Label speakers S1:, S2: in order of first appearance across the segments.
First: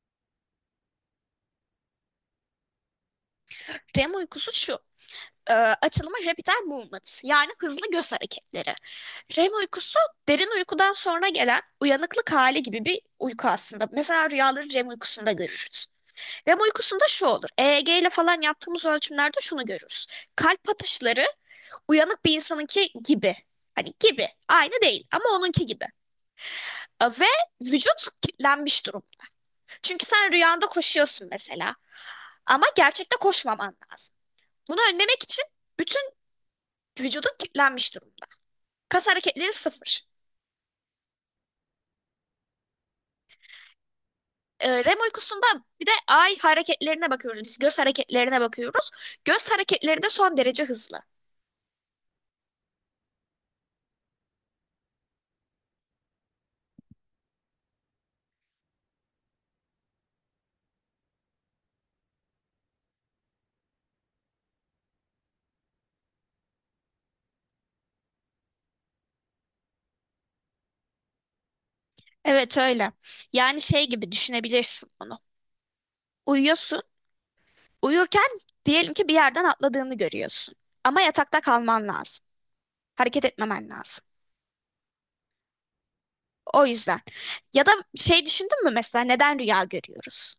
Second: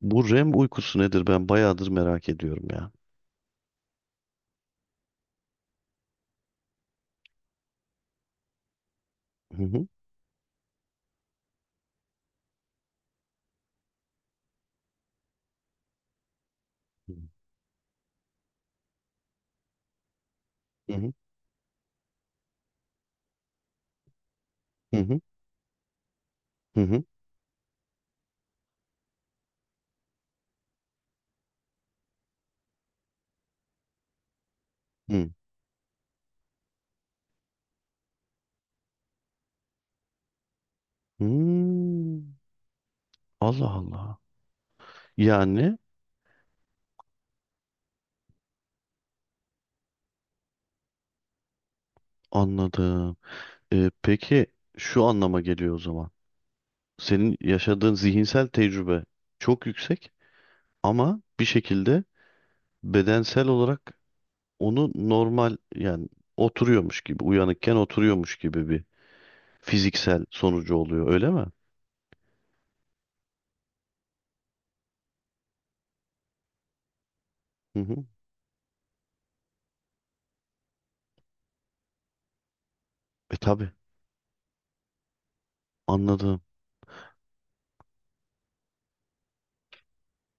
S1: Bu REM uykusu nedir? Ben bayağıdır merak ediyorum ya.
S2: REM uykusu şu. Açılımı rapid eye movement, yani hızlı göz hareketleri. REM
S1: Hı hı.
S2: uykusu derin uykudan sonra gelen uyanıklık hali gibi bir uyku aslında. Mesela rüyaları REM uykusunda görürüz. REM uykusunda
S1: Hı
S2: şu olur: EEG ile falan yaptığımız ölçümlerde şunu görürüz. Kalp
S1: hı.
S2: atışları uyanık bir insanınki gibi. Hani gibi. Aynı
S1: Hı
S2: değil
S1: hı.
S2: ama onunki gibi.
S1: Hı hı.
S2: Ve vücut kilitlenmiş durum. Çünkü sen rüyanda koşuyorsun mesela. Ama gerçekte koşmaman lazım. Bunu önlemek
S1: Hı.
S2: için bütün vücudun kilitlenmiş durumda. Kas hareketleri sıfır.
S1: Hmm. Allah Allah.
S2: REM uykusunda
S1: Yani
S2: bir de ay hareketlerine bakıyoruz. Biz göz hareketlerine bakıyoruz. Göz hareketleri de son derece hızlı.
S1: anladım. Peki şu anlama geliyor o zaman. Senin yaşadığın zihinsel tecrübe çok yüksek, ama bir şekilde bedensel olarak onu normal, yani oturuyormuş gibi, uyanıkken oturuyormuş gibi bir fiziksel sonucu oluyor, öyle mi?
S2: Evet, öyle. Yani şey gibi düşünebilirsin onu. Uyuyorsun.
S1: Hı hı.
S2: Uyurken diyelim ki bir yerden atladığını görüyorsun. Ama yatakta kalman lazım. Hareket
S1: E
S2: etmemen
S1: tabii,
S2: lazım.
S1: anladım.
S2: O yüzden. Ya da şey, düşündün mü mesela neden rüya görüyoruz?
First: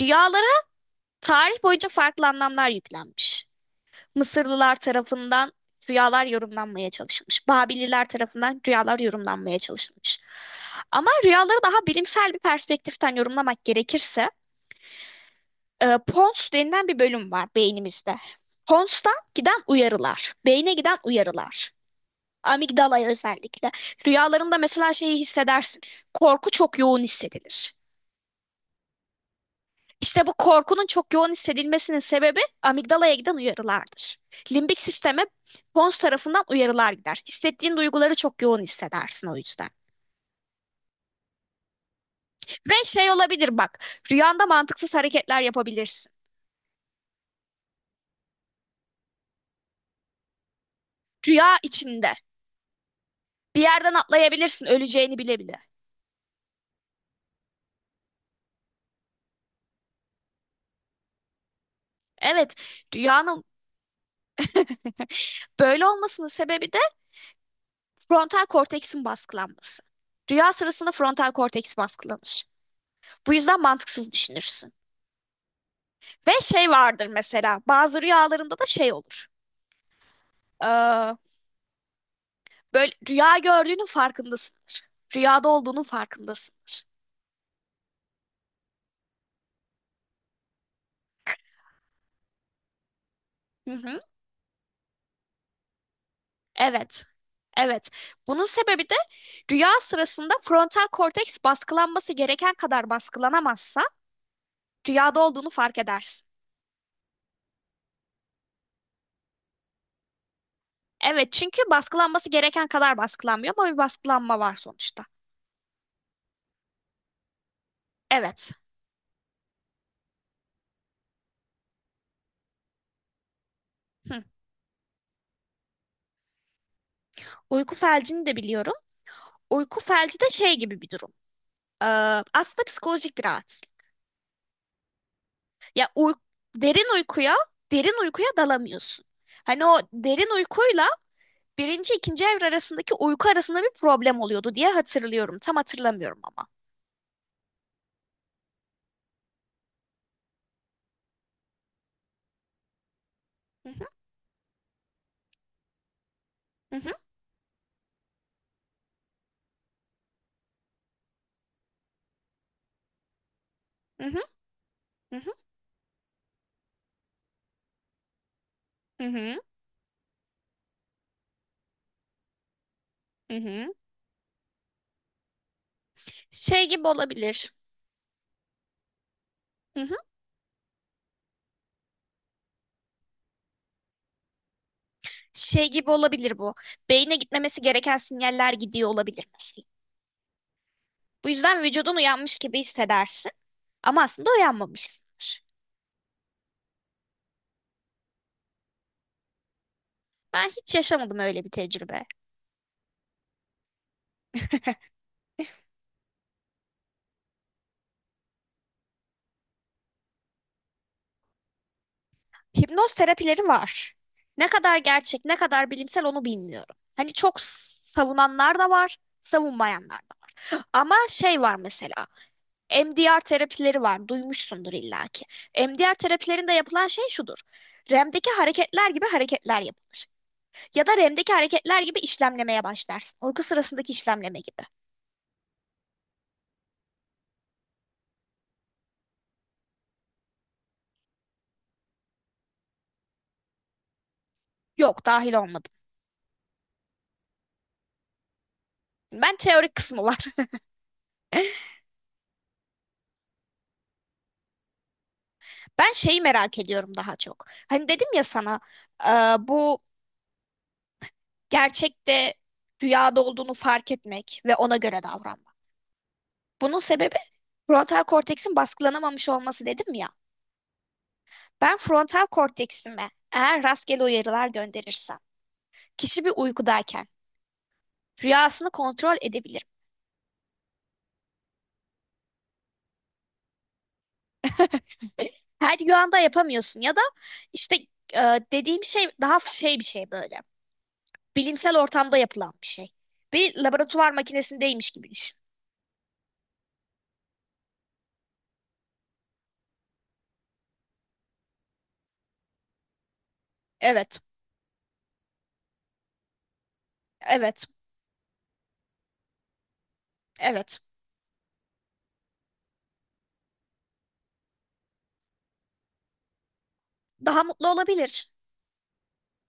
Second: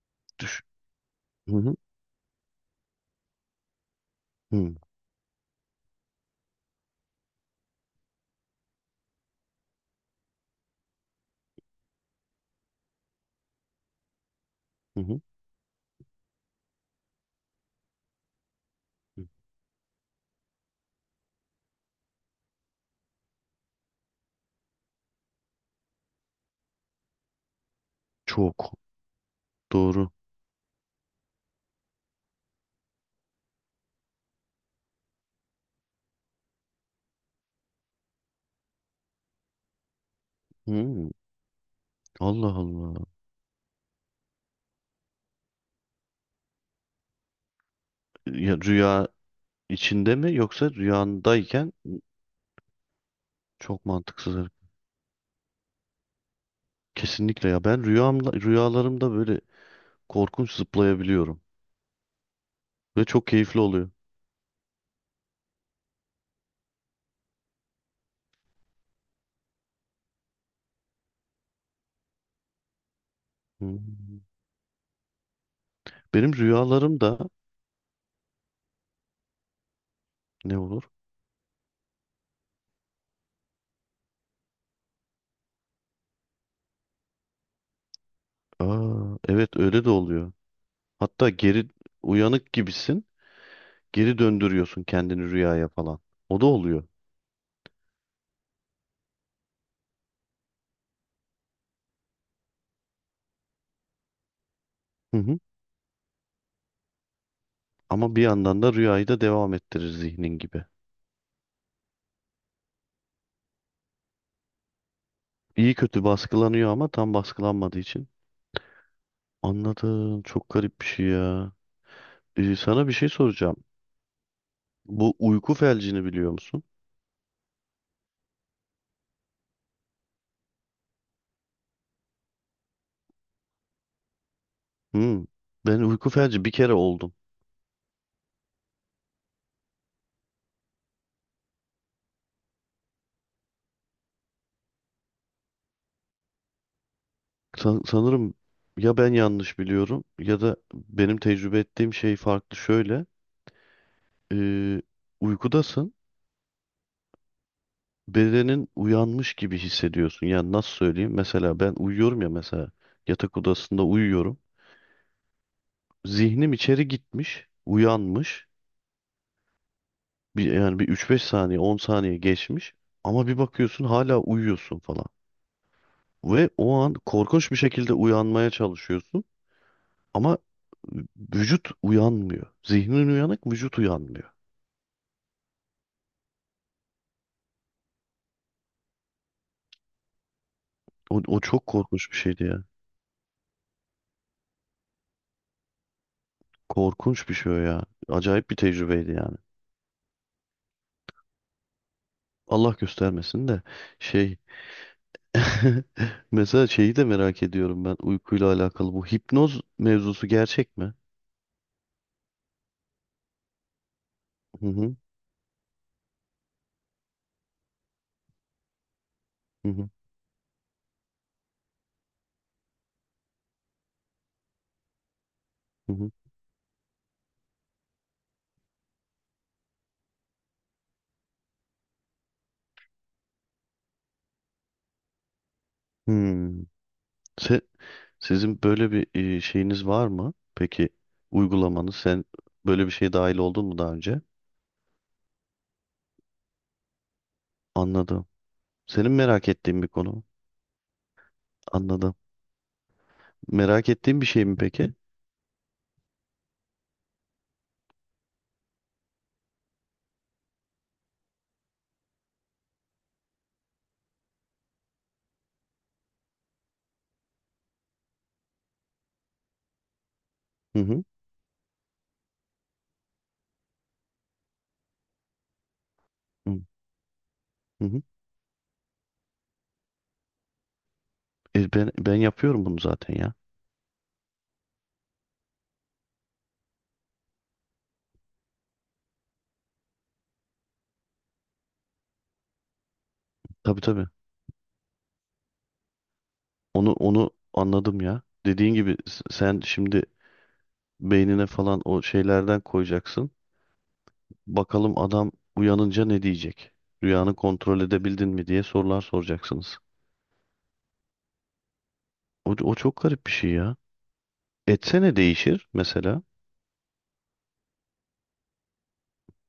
S2: Rüyalara
S1: Düş. Hı
S2: tarih
S1: hı.
S2: boyunca farklı anlamlar yüklenmiş. Mısırlılar tarafından rüyalar yorumlanmaya çalışılmış. Babililer tarafından rüyalar yorumlanmaya çalışılmış. Ama rüyaları daha bilimsel bir perspektiften yorumlamak gerekirse,
S1: Hı hı.
S2: pons denilen bir bölüm var beynimizde. Pons'tan giden uyarılar, beyne giden uyarılar. Amigdala'ya özellikle. Rüyalarında mesela şeyi hissedersin. Korku çok yoğun hissedilir.
S1: Çok doğru.
S2: İşte bu korkunun çok yoğun hissedilmesinin sebebi amigdalaya giden uyarılardır. Limbik sisteme pons tarafından uyarılar gider. Hissettiğin duyguları çok yoğun hissedersin o yüzden.
S1: Hmm, Allah
S2: Ve
S1: Allah.
S2: şey olabilir bak, rüyanda mantıksız hareketler yapabilirsin.
S1: Ya, rüya içinde mi yoksa
S2: Rüya
S1: rüyandayken
S2: içinde. Bir
S1: çok
S2: yerden
S1: mantıksız. Evet.
S2: atlayabilirsin öleceğini bile bile.
S1: Kesinlikle ya, ben rüyamda, rüyalarımda böyle korkunç zıplayabiliyorum
S2: Evet,
S1: ve çok
S2: rüyanın
S1: keyifli oluyor.
S2: böyle olmasının sebebi de frontal korteksin baskılanması. Rüya sırasında frontal korteks baskılanır. Bu yüzden mantıksız
S1: Hmm.
S2: düşünürsün. Ve
S1: Benim
S2: şey
S1: rüyalarım
S2: vardır
S1: da
S2: mesela, bazı rüyalarımda da şey olur.
S1: ne olur?
S2: Ee, Böyle rüya gördüğünün farkındasındır. Rüyada olduğunun farkındasındır.
S1: Aa, evet, öyle de oluyor. Hatta geri, uyanık gibisin,
S2: Hı hı.
S1: geri döndürüyorsun kendini rüyaya falan. O da oluyor.
S2: Evet. Evet. Bunun sebebi de rüya sırasında frontal korteks baskılanması gereken kadar baskılanamazsa
S1: Hı
S2: rüyada
S1: hı.
S2: olduğunu fark edersin.
S1: Ama bir yandan da rüyayı da devam ettirir zihnin gibi.
S2: Evet, çünkü baskılanması gereken kadar baskılanmıyor ama bir baskılanma var sonuçta.
S1: İyi kötü baskılanıyor ama tam baskılanmadığı için.
S2: Evet.
S1: Anladım. Çok garip bir şey ya. Sana bir şey soracağım.
S2: Hı.
S1: Bu uyku felcini biliyor musun?
S2: Uyku felcini de biliyorum. Uyku felci de şey gibi bir durum. Ee, Aslında psikolojik bir rahatsızlık.
S1: Hmm. Ben
S2: Ya
S1: uyku
S2: uy-
S1: felci bir kere
S2: Derin
S1: oldum.
S2: uykuya, dalamıyorsun. Hani o derin uykuyla birinci, ikinci evre arasındaki uyku arasında bir problem oluyordu diye hatırlıyorum. Tam hatırlamıyorum ama.
S1: Sanırım, ya ben yanlış biliyorum ya da benim tecrübe ettiğim şey farklı, şöyle.
S2: Hı hı,
S1: Ee, Uykudasın.
S2: hı hı,
S1: Bedenin uyanmış gibi hissediyorsun. Yani nasıl söyleyeyim? Mesela ben uyuyorum ya, mesela yatak odasında
S2: hı hı,
S1: uyuyorum. Zihnim içeri gitmiş, uyanmış.
S2: hı hı,
S1: Bir, yani bir üç beş saniye, 10 saniye geçmiş ama
S2: hı
S1: bir
S2: hı.
S1: bakıyorsun hala uyuyorsun falan. Ve
S2: Şey
S1: o
S2: gibi
S1: an
S2: olabilir.
S1: korkunç bir şekilde uyanmaya çalışıyorsun
S2: Hı hı.
S1: ama vücut uyanmıyor. Zihnin uyanık, vücut uyanmıyor.
S2: Şey gibi olabilir bu. Beyne gitmemesi gereken sinyaller gidiyor olabilir mesela.
S1: O,
S2: Bu
S1: o
S2: yüzden
S1: çok
S2: vücudun
S1: korkunç bir
S2: uyanmış
S1: şeydi
S2: gibi
S1: ya.
S2: hissedersin ama aslında uyanmamışsındır.
S1: Korkunç bir şey o ya. Acayip bir tecrübeydi yani.
S2: Ben hiç yaşamadım öyle bir tecrübe.
S1: Allah göstermesin de, şey, mesela şeyi de merak ediyorum, ben uykuyla alakalı, bu hipnoz mevzusu gerçek mi?
S2: Hipnoz terapileri var. Ne
S1: Hı
S2: kadar
S1: hı,
S2: gerçek, ne kadar bilimsel onu bilmiyorum. Hani çok savunanlar da var,
S1: hı hı,
S2: savunmayanlar da var. Ama şey var mesela, MDR terapileri var. Duymuşsundur illaki.
S1: hı
S2: MDR
S1: hı.
S2: terapilerinde yapılan şey şudur. REM'deki hareketler gibi hareketler yapılır. Ya da REM'deki hareketler gibi işlemlemeye başlarsın. Uyku sırasındaki işlemleme gibi.
S1: Hmm. Se- Sizin böyle bir, şeyiniz var mı peki? Uygulamanız, sen böyle bir şeye dahil oldun mu daha önce?
S2: Yok, dahil olmadım.
S1: Anladım. Senin
S2: Ben
S1: merak
S2: teorik
S1: ettiğin bir
S2: kısmı var.
S1: konu. Anladım. Merak ettiğin bir şey mi peki?
S2: Ben şeyi merak ediyorum daha çok. Hani dedim ya sana, e, bu gerçekte rüyada olduğunu fark etmek ve ona göre davranmak. Bunun sebebi frontal korteksin baskılanamamış olması dedim ya.
S1: Hı hı.
S2: Ben frontal korteksime eğer rastgele uyarılar gönderirsem, kişi bir
S1: Hı
S2: uykudayken
S1: hı. Hı.
S2: rüyasını kontrol edebilirim.
S1: Ben yapıyorum bunu zaten ya.
S2: Her rüyanda yapamıyorsun ya da işte e, dediğim şey daha şey, bir şey böyle. Bilimsel ortamda yapılan bir şey. Bir
S1: Tabii tabii.
S2: laboratuvar makinesindeymiş gibi düşün.
S1: Onu anladım ya. Dediğin gibi, sen şimdi beynine falan o şeylerden koyacaksın.
S2: Evet,
S1: Bakalım, adam uyanınca ne diyecek? Rüyanı
S2: evet,
S1: kontrol edebildin mi diye sorular soracaksınız.
S2: evet.
S1: O çok garip bir şey ya. Etse ne değişir mesela?
S2: Daha mutlu olabilir.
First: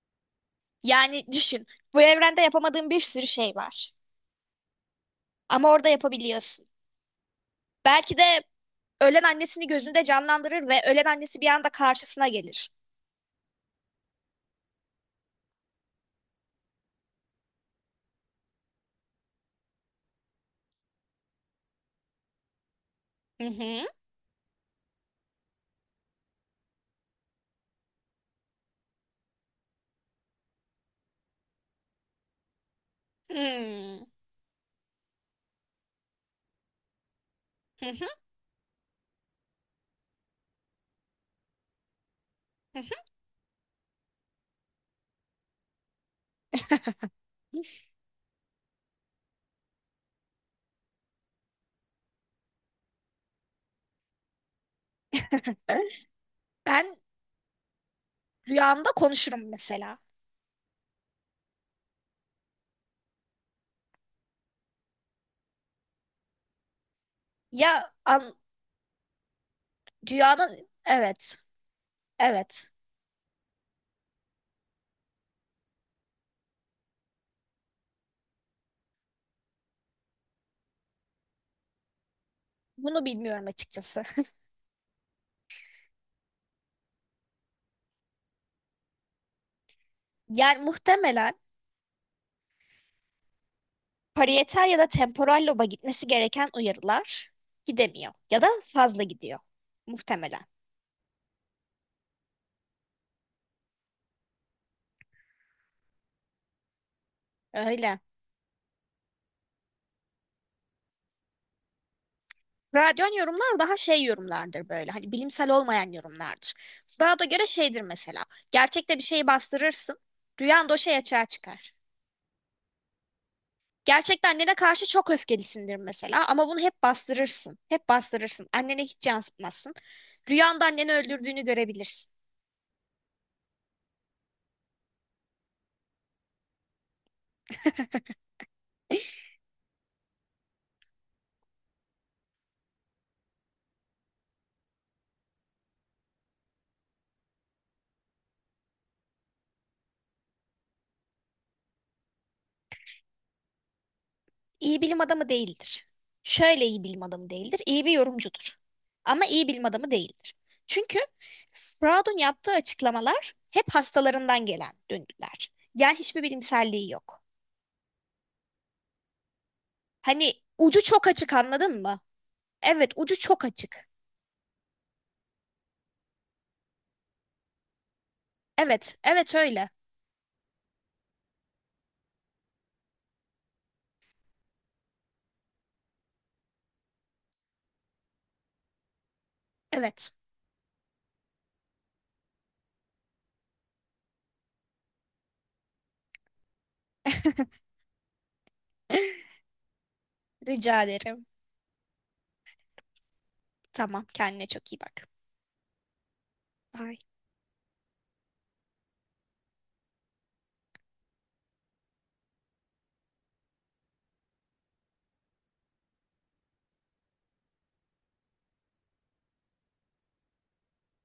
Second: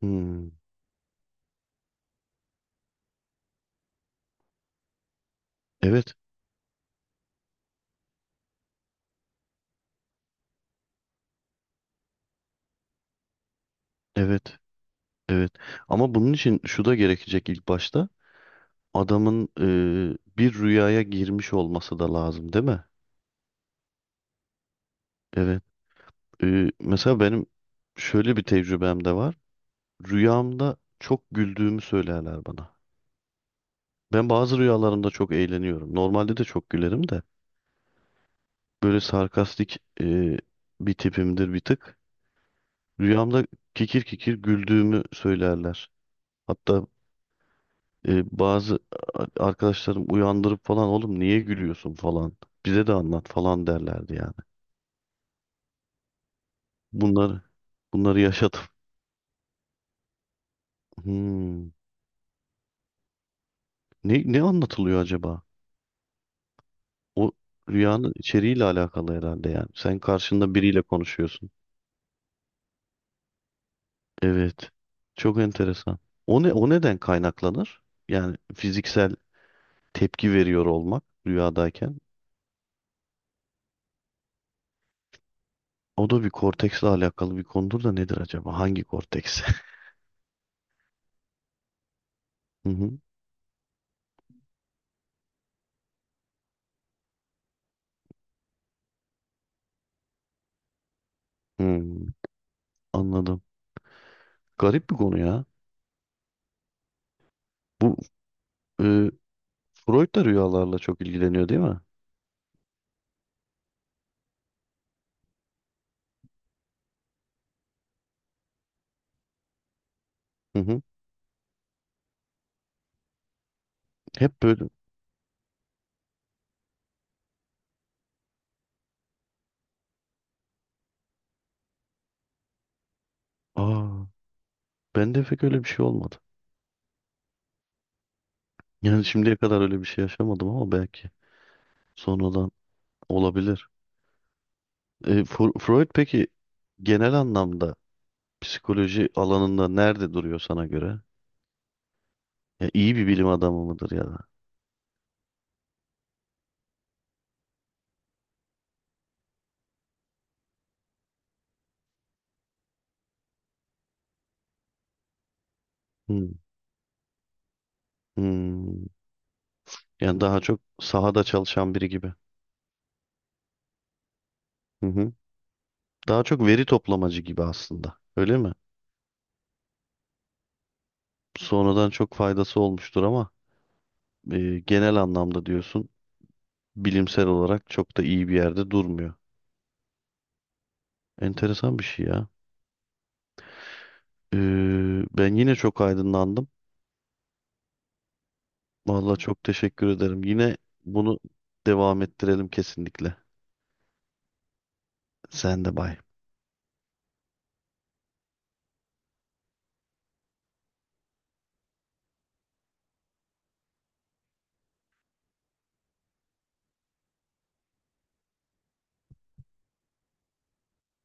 S1: Hmm,
S2: Yani düşün, bu evrende yapamadığın bir sürü şey var. Ama orada
S1: evet,
S2: yapabiliyorsun. Belki de ölen annesini gözünde canlandırır ve ölen annesi bir anda karşısına gelir.
S1: evet, evet. Ama bunun için şu da gerekecek ilk başta. Adamın, bir rüyaya girmiş olması da lazım, değil mi?
S2: Hı hı.
S1: Evet. Mesela benim şöyle bir tecrübem de var. Rüyamda çok güldüğümü söylerler bana.
S2: Hmm.
S1: Ben bazı rüyalarımda çok eğleniyorum. Normalde de çok gülerim de.
S2: Hı hı.
S1: Böyle sarkastik bir tipimdir bir tık.
S2: Hı
S1: Rüyamda kikir kikir güldüğümü söylerler. Hatta
S2: hı.
S1: bazı arkadaşlarım uyandırıp falan, oğlum niye gülüyorsun falan. Bize de anlat falan derlerdi yani.
S2: Ben
S1: Bunları bunları yaşadım.
S2: rüyamda konuşurum mesela.
S1: Hmm. Ne anlatılıyor acaba? O
S2: Ya
S1: rüyanın
S2: an,
S1: içeriğiyle alakalı herhalde yani. Sen karşında
S2: Rüyanın,
S1: biriyle konuşuyorsun.
S2: evet.
S1: Evet. Çok enteresan. O neden kaynaklanır? Yani fiziksel tepki veriyor olmak rüyadayken.
S2: Bunu bilmiyorum açıkçası.
S1: O da bir korteksle alakalı bir konudur da nedir acaba? Hangi korteks?
S2: Yani muhtemelen
S1: Hı hı.
S2: parietal ya da temporal loba gitmesi gereken uyarılar gidemiyor ya da fazla gidiyor muhtemelen.
S1: Hmm, anladım. Garip bir konu ya. Bu,
S2: Öyle.
S1: e, Freud da rüyalarla çok ilgileniyor değil mi?
S2: Radyon yorumlar daha şey yorumlardır böyle. Hani bilimsel olmayan yorumlardır. Freud'a göre şeydir mesela. Gerçekte bir şeyi bastırırsın.
S1: Hı
S2: Rüyan da o
S1: hı.
S2: şey açığa çıkar. Gerçekte
S1: Hep
S2: annene
S1: böyle.
S2: karşı çok öfkelisindir mesela ama bunu hep bastırırsın. Hep bastırırsın. Annene hiç yansıtmazsın. Rüyanda anneni öldürdüğünü görebilirsin.
S1: Aa, ben de pek öyle bir şey olmadı. Yani şimdiye kadar öyle bir şey yaşamadım ama belki sonradan olabilir. Freud peki, genel anlamda psikoloji alanında nerede duruyor sana göre? Ya, iyi bir bilim adamı mıdır ya da?
S2: İyi bilim adamı değildir. Şöyle, iyi bilim adamı değildir. İyi bir yorumcudur. Ama iyi bilim adamı değildir. Çünkü Freud'un yaptığı açıklamalar hep hastalarından gelen döngüler. Yani hiçbir
S1: Hmm.
S2: bilimselliği yok.
S1: Hmm. Yani
S2: Hani
S1: daha çok
S2: ucu çok
S1: sahada
S2: açık,
S1: çalışan
S2: anladın
S1: biri
S2: mı?
S1: gibi.
S2: Evet, ucu çok açık.
S1: Hı hı. Daha çok veri toplamacı gibi aslında, öyle mi?
S2: Evet, evet öyle.
S1: Sonradan çok faydası olmuştur ama, genel anlamda diyorsun bilimsel olarak çok da iyi bir yerde durmuyor.
S2: Evet.
S1: Enteresan bir şey ya. Ben yine çok aydınlandım. Vallahi çok teşekkür ederim. Yine
S2: Rica
S1: bunu
S2: ederim.
S1: devam ettirelim kesinlikle.
S2: Tamam, kendine çok iyi bak.
S1: Sen de bay.
S2: Bye.